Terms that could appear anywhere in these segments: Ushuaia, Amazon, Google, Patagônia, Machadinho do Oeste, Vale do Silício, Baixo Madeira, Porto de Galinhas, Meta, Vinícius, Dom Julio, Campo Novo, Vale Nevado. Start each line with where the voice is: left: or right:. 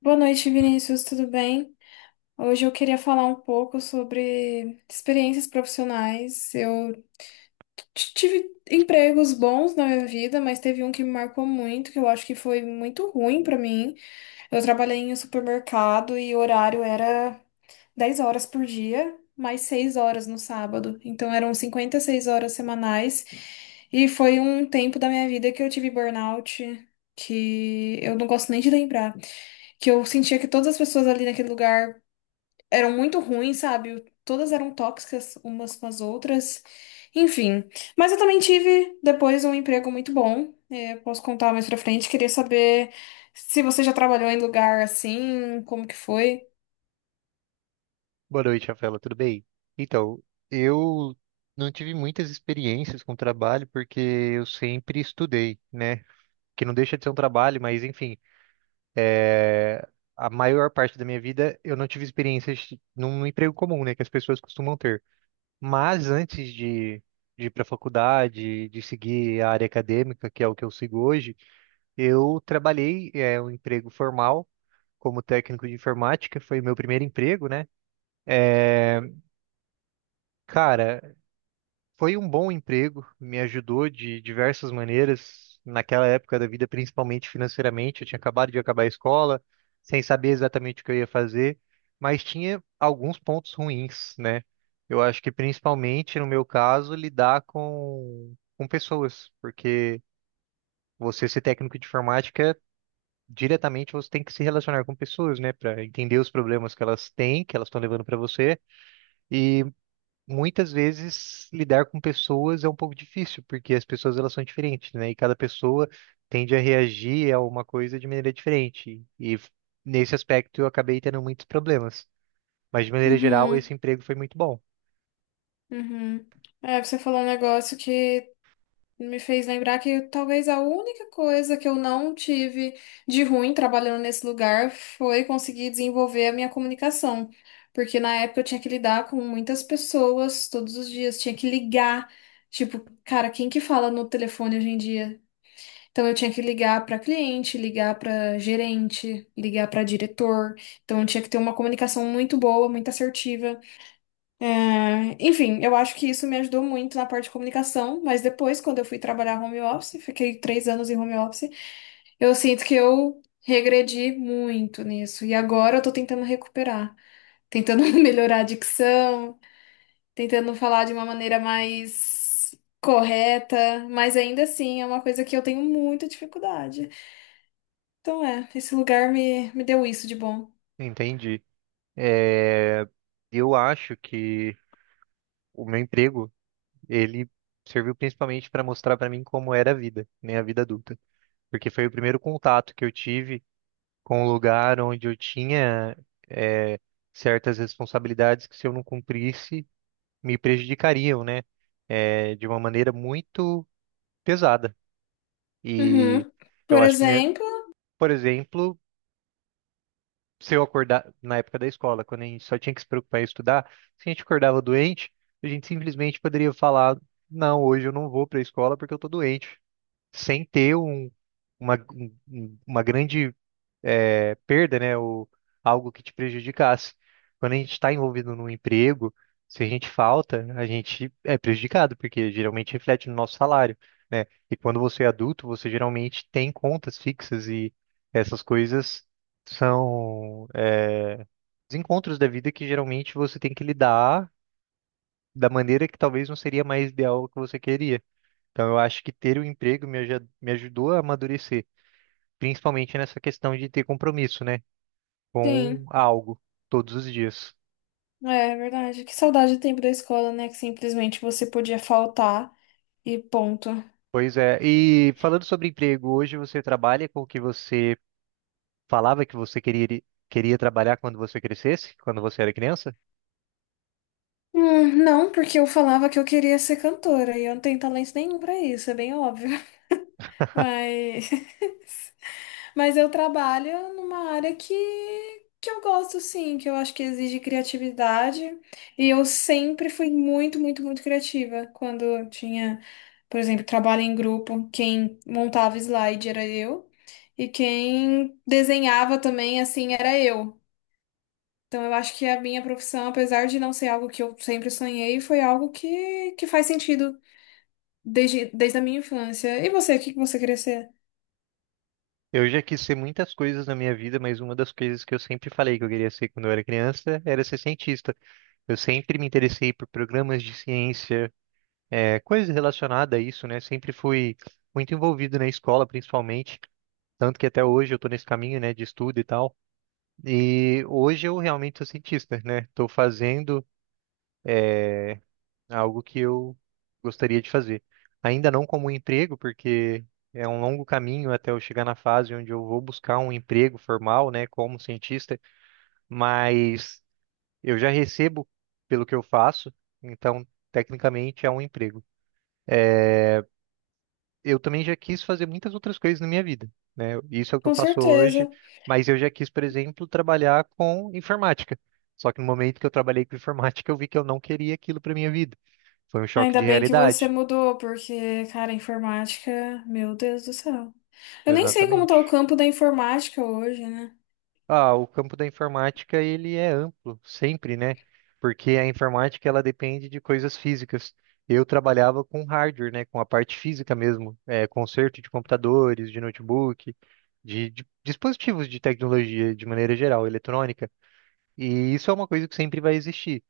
left: Boa noite, Vinícius, tudo bem? Hoje eu queria falar um pouco sobre experiências profissionais. Eu tive empregos bons na minha vida, mas teve um que me marcou muito, que eu acho que foi muito ruim pra mim. Eu trabalhei em um supermercado e o horário era 10 horas por dia, mais 6 horas no sábado. Então eram 56 horas semanais. E foi um tempo da minha vida que eu tive burnout, que eu não gosto nem de lembrar, que eu sentia que todas as pessoas ali naquele lugar eram muito ruins, sabe? Todas eram tóxicas umas com as outras. Enfim. Mas eu também tive depois um emprego muito bom. É, posso contar mais pra frente. Queria saber se você já trabalhou em lugar assim, como que foi?
right: Boa noite, Rafaela, tudo bem? Então, eu não tive muitas experiências com trabalho porque eu sempre estudei, né? Que não deixa de ser um trabalho, mas enfim, a maior parte da minha vida eu não tive experiências num emprego comum, né? Que as pessoas costumam ter. Mas antes de ir para a faculdade, de seguir a área acadêmica, que é o que eu sigo hoje, eu trabalhei, um emprego formal como técnico de informática, foi o meu primeiro emprego, né? É, cara, foi um bom emprego, me ajudou de diversas maneiras naquela época da vida, principalmente financeiramente. Eu tinha acabado de acabar a escola, sem saber exatamente o que eu ia fazer, mas tinha alguns pontos ruins, né? Eu acho que principalmente no meu caso, lidar com pessoas, porque você ser técnico de informática, diretamente você tem que se relacionar com pessoas, né, para entender os problemas que elas têm, que elas estão levando para você. E muitas vezes lidar com pessoas é um pouco difícil, porque as pessoas elas são diferentes, né? E cada pessoa tende a reagir a uma coisa de maneira diferente. Nesse aspecto eu acabei tendo muitos problemas. Mas de maneira geral,
left: Uhum,
right: esse emprego foi muito bom.
left: uhum. É, você falou um negócio que me fez lembrar que talvez a única coisa que eu não tive de ruim trabalhando nesse lugar foi conseguir desenvolver a minha comunicação. Porque na época eu tinha que lidar com muitas pessoas todos os dias, tinha que ligar. Tipo, cara, quem que fala no telefone hoje em dia? Então eu tinha que ligar para cliente, ligar para gerente, ligar para diretor. Então eu tinha que ter uma comunicação muito boa, muito assertiva. É, enfim, eu acho que isso me ajudou muito na parte de comunicação, mas depois, quando eu fui trabalhar home office, fiquei 3 anos em home office, eu sinto que eu regredi muito nisso. E agora eu tô tentando recuperar, tentando melhorar a dicção, tentando falar de uma maneira mais correta, mas ainda assim é uma coisa que eu tenho muita dificuldade. Então é, esse lugar me deu isso de bom.
right: Entendi. É, eu acho que o meu emprego, ele serviu principalmente para mostrar para mim como era a vida, né, a vida adulta, porque foi o primeiro contato que eu tive com um lugar onde eu tinha eh, certas responsabilidades que, se eu não cumprisse, me prejudicariam, né? De uma maneira muito pesada. E
left: Uhum.
right: eu
left: Por
right: acho que,
left: exemplo,
right: por exemplo, se eu acordar na época da escola, quando a gente só tinha que se preocupar em estudar, se a gente acordava doente, a gente simplesmente poderia falar, não, hoje eu não vou para a escola porque eu tô doente, sem ter uma grande perda, né? Ou algo que te prejudicasse. Quando a gente está envolvido num emprego, se a gente falta, a gente é prejudicado, porque geralmente reflete no nosso salário, né? E quando você é adulto, você geralmente tem contas fixas e essas coisas são os encontros da vida que geralmente você tem que lidar da maneira que talvez não seria mais ideal o que você queria. Então, eu acho que ter o emprego me ajudou a amadurecer, principalmente nessa questão de ter compromisso, né? Com
left: sim.
right: algo todos os dias.
left: É, é verdade. Que saudade do tempo da escola, né? Que simplesmente você podia faltar e ponto.
right: Pois é. E falando sobre emprego, hoje você trabalha com o que você falava que você queria, queria trabalhar quando você crescesse, quando você era criança?
left: Não, porque eu falava que eu queria ser cantora e eu não tenho talento nenhum pra isso, é bem óbvio. Mas eu trabalho numa área que eu gosto, sim, que eu acho que exige criatividade. E eu sempre fui muito, muito, muito criativa. Quando eu tinha, por exemplo, trabalho em grupo, quem montava slide era eu, e quem desenhava também, assim, era eu. Então eu acho que a minha profissão, apesar de não ser algo que eu sempre sonhei, foi algo que faz sentido desde a minha infância. E você, o que que você queria ser?
right: Eu já quis ser muitas coisas na minha vida, mas uma das coisas que eu sempre falei que eu queria ser quando eu era criança era ser cientista. Eu sempre me interessei por programas de ciência, coisas relacionadas a isso, né? Sempre fui muito envolvido na escola, principalmente. Tanto que até hoje eu estou nesse caminho, né, de estudo e tal. E hoje eu realmente sou cientista, né? Estou fazendo algo que eu gostaria de fazer. Ainda não como um emprego, porque é um longo caminho até eu chegar na fase onde eu vou buscar um emprego formal, né, como cientista, mas eu já recebo pelo que eu faço, então tecnicamente é um emprego. Eu também já quis fazer muitas outras coisas na minha vida, né? Isso é o que eu
left: Com
right: faço hoje,
left: certeza.
right: mas eu já quis, por exemplo, trabalhar com informática. Só que no momento que eu trabalhei com informática, eu vi que eu não queria aquilo para minha vida. Foi um choque
left: Ainda
right: de
left: bem que você
right: realidade.
left: mudou, porque, cara, informática, meu Deus do céu. Eu nem sei como tá o
right: Exatamente.
left: campo da informática hoje, né?
right: Ah, o campo da informática ele é amplo, sempre, né? Porque a informática ela depende de coisas físicas. Eu trabalhava com hardware, né? Com a parte física mesmo, é, conserto de computadores, de notebook, de dispositivos de tecnologia de maneira geral, eletrônica. E isso é uma coisa que sempre vai existir.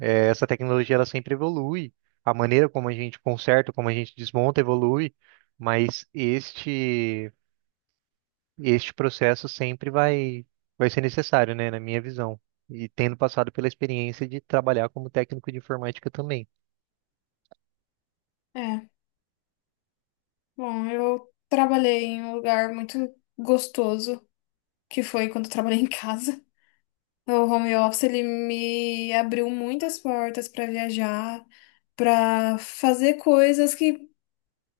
right: É, essa tecnologia ela sempre evolui, a maneira como a gente conserta, como a gente desmonta evolui, mas este processo sempre vai ser necessário, né, na minha visão. E tendo passado pela experiência de trabalhar como técnico de informática também.
left: É, bom, eu trabalhei em um lugar muito gostoso, que foi quando eu trabalhei em casa. O home office, ele me abriu muitas portas pra viajar, pra fazer coisas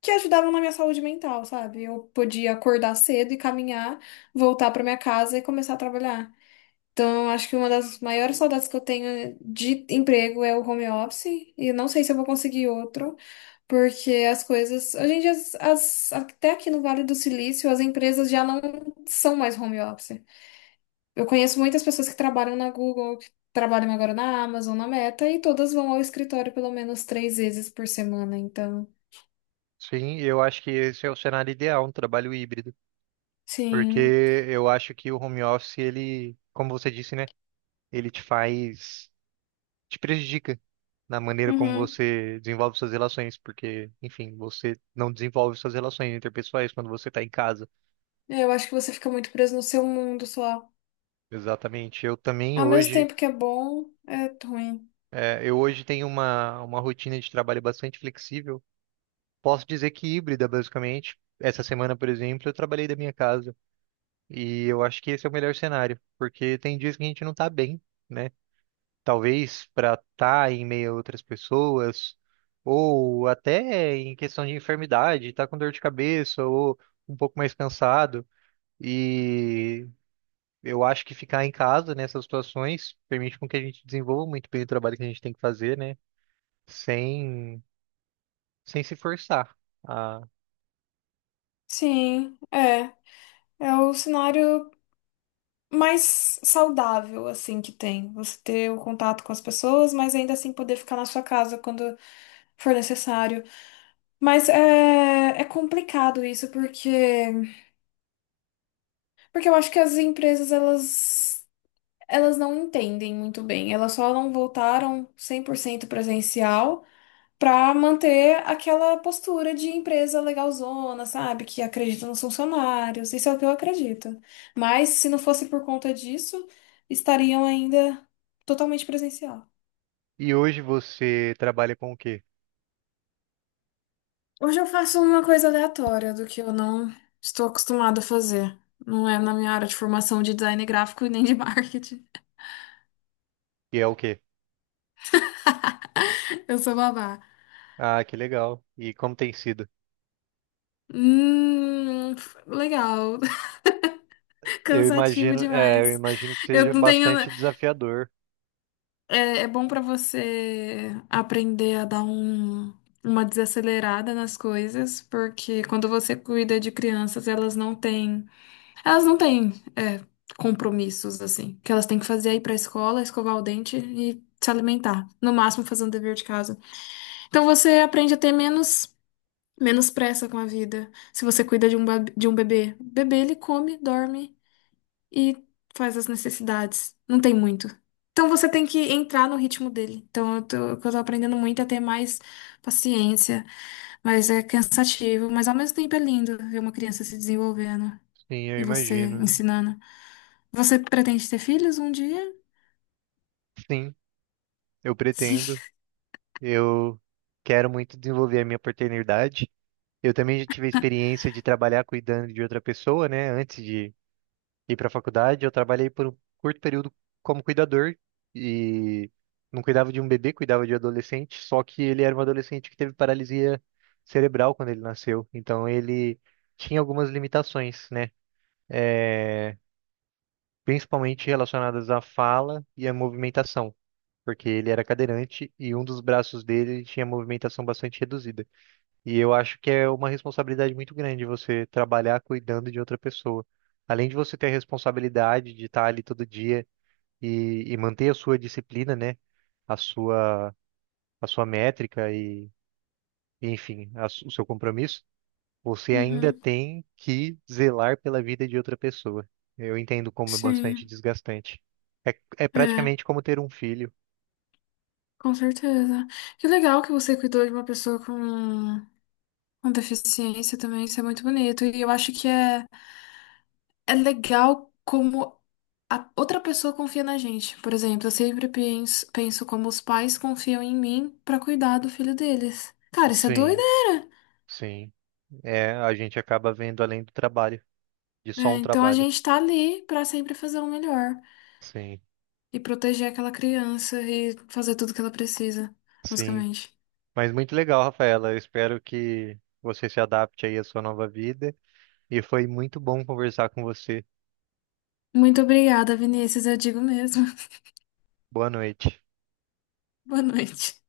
left: que ajudavam na minha saúde mental, sabe? Eu podia acordar cedo e caminhar, voltar pra minha casa e começar a trabalhar. Então, acho que uma das maiores saudades que eu tenho de emprego é o home office. E eu não sei se eu vou conseguir outro, porque as coisas. Hoje em dia, até aqui no Vale do Silício, as empresas já não são mais home office. Eu conheço muitas pessoas que trabalham na Google, que trabalham agora na Amazon, na Meta, e todas vão ao escritório pelo menos 3 vezes por semana. Então,
right: Sim, eu acho que esse é o cenário ideal, um trabalho híbrido, porque
left: sim.
right: eu acho que o home office, ele, como você disse, né, ele te prejudica na maneira como
left: Uhum.
right: você desenvolve suas relações, porque, enfim, você não desenvolve suas relações interpessoais quando você está em casa.
left: Eu acho que você fica muito preso no seu mundo só.
right: Exatamente.
left: Ao mesmo tempo que é bom, é ruim.
right: Eu hoje tenho uma rotina de trabalho bastante flexível. Posso dizer que híbrida, basicamente. Essa semana, por exemplo, eu trabalhei da minha casa e eu acho que esse é o melhor cenário, porque tem dias que a gente não tá bem, né? Talvez para estar em meio a outras pessoas, ou até em questão de enfermidade, tá com dor de cabeça ou um pouco mais cansado. E eu acho que ficar em casa nessas situações permite com que a gente desenvolva muito bem o trabalho que a gente tem que fazer, né? Sem, Sem se forçar.
left: Sim, é. É o cenário mais saudável, assim, que tem. Você ter o contato com as pessoas, mas ainda assim poder ficar na sua casa quando for necessário. Mas é, é complicado isso, porque, eu acho que as empresas, elas não entendem muito bem. Elas só não voltaram 100% presencial para manter aquela postura de empresa legalzona, sabe? Que acredita nos funcionários. Isso é o que eu acredito. Mas se não fosse por conta disso, estariam ainda totalmente presencial.
right: E hoje você trabalha com o quê?
left: Hoje eu faço uma coisa aleatória do que eu não estou acostumada a fazer. Não é na minha área de formação de design gráfico e nem de marketing.
right: E é o quê?
left: Eu sou babá.
right: Ah, que legal. E como tem sido?
left: Hum, Legal.
right: Eu
left: Cansativo
right: imagino, é, eu
left: demais.
right: imagino que seja
left: Eu não tenho.
right: bastante desafiador.
left: É, é bom para você aprender a dar um, uma desacelerada nas coisas, porque quando você cuida de crianças, elas não têm, é, compromissos assim, que elas têm que fazer aí para a escola, escovar o dente e se alimentar, no máximo fazer um dever de casa. Então você aprende a ter menos pressa com a vida. Se você cuida de um bebê, o bebê ele come, dorme e faz as necessidades. Não tem muito. Então você tem que entrar no ritmo dele. Então eu tô, o que eu tô aprendendo muito é ter mais paciência, mas é cansativo, mas ao mesmo tempo é lindo ver uma criança se desenvolvendo
right: Sim, eu
left: e você
right: imagino.
left: ensinando. Você pretende ter filhos um dia?
right: Sim, eu
left: Sim.
right: pretendo. Eu quero muito desenvolver a minha paternidade. Eu também já tive a experiência de trabalhar cuidando de outra pessoa, né? Antes de ir para a faculdade. Eu trabalhei por um curto período como cuidador e não cuidava de um bebê, cuidava de um adolescente. Só que ele era um adolescente que teve paralisia cerebral quando ele nasceu. Então ele tinha algumas limitações, né? É, principalmente relacionadas à fala e à movimentação, porque ele era cadeirante e um dos braços dele tinha movimentação bastante reduzida. E eu acho que é uma responsabilidade muito grande você trabalhar cuidando de outra pessoa. Além de você ter a responsabilidade de estar ali todo dia e manter a sua disciplina, né? A sua, a sua métrica enfim, o seu compromisso, você ainda
left: Uhum.
right: tem que zelar pela vida de outra pessoa. Eu entendo como é bastante
left: Sim,
right: desgastante. É, é
left: é,
right: praticamente como ter um filho.
left: com certeza. Que legal que você cuidou de uma pessoa com deficiência também, isso é muito bonito. E eu acho que é é legal como a outra pessoa confia na gente. Por exemplo, eu sempre penso como os pais confiam em mim pra cuidar do filho deles. Cara, isso é
right: Sim,
left: doideira.
right: sim. É, a gente acaba vendo além do trabalho, de só
left: Né?
right: um
left: Então a
right: trabalho.
left: gente tá ali pra sempre fazer o melhor
right: Sim,
left: e proteger aquela criança e fazer tudo que ela precisa,
right: sim.
left: basicamente.
right: Mas muito legal, Rafaela. Eu espero que você se adapte aí à sua nova vida. E foi muito bom conversar com você.
left: Muito obrigada, Vinícius, eu digo mesmo.
right: Boa noite.
left: Boa noite.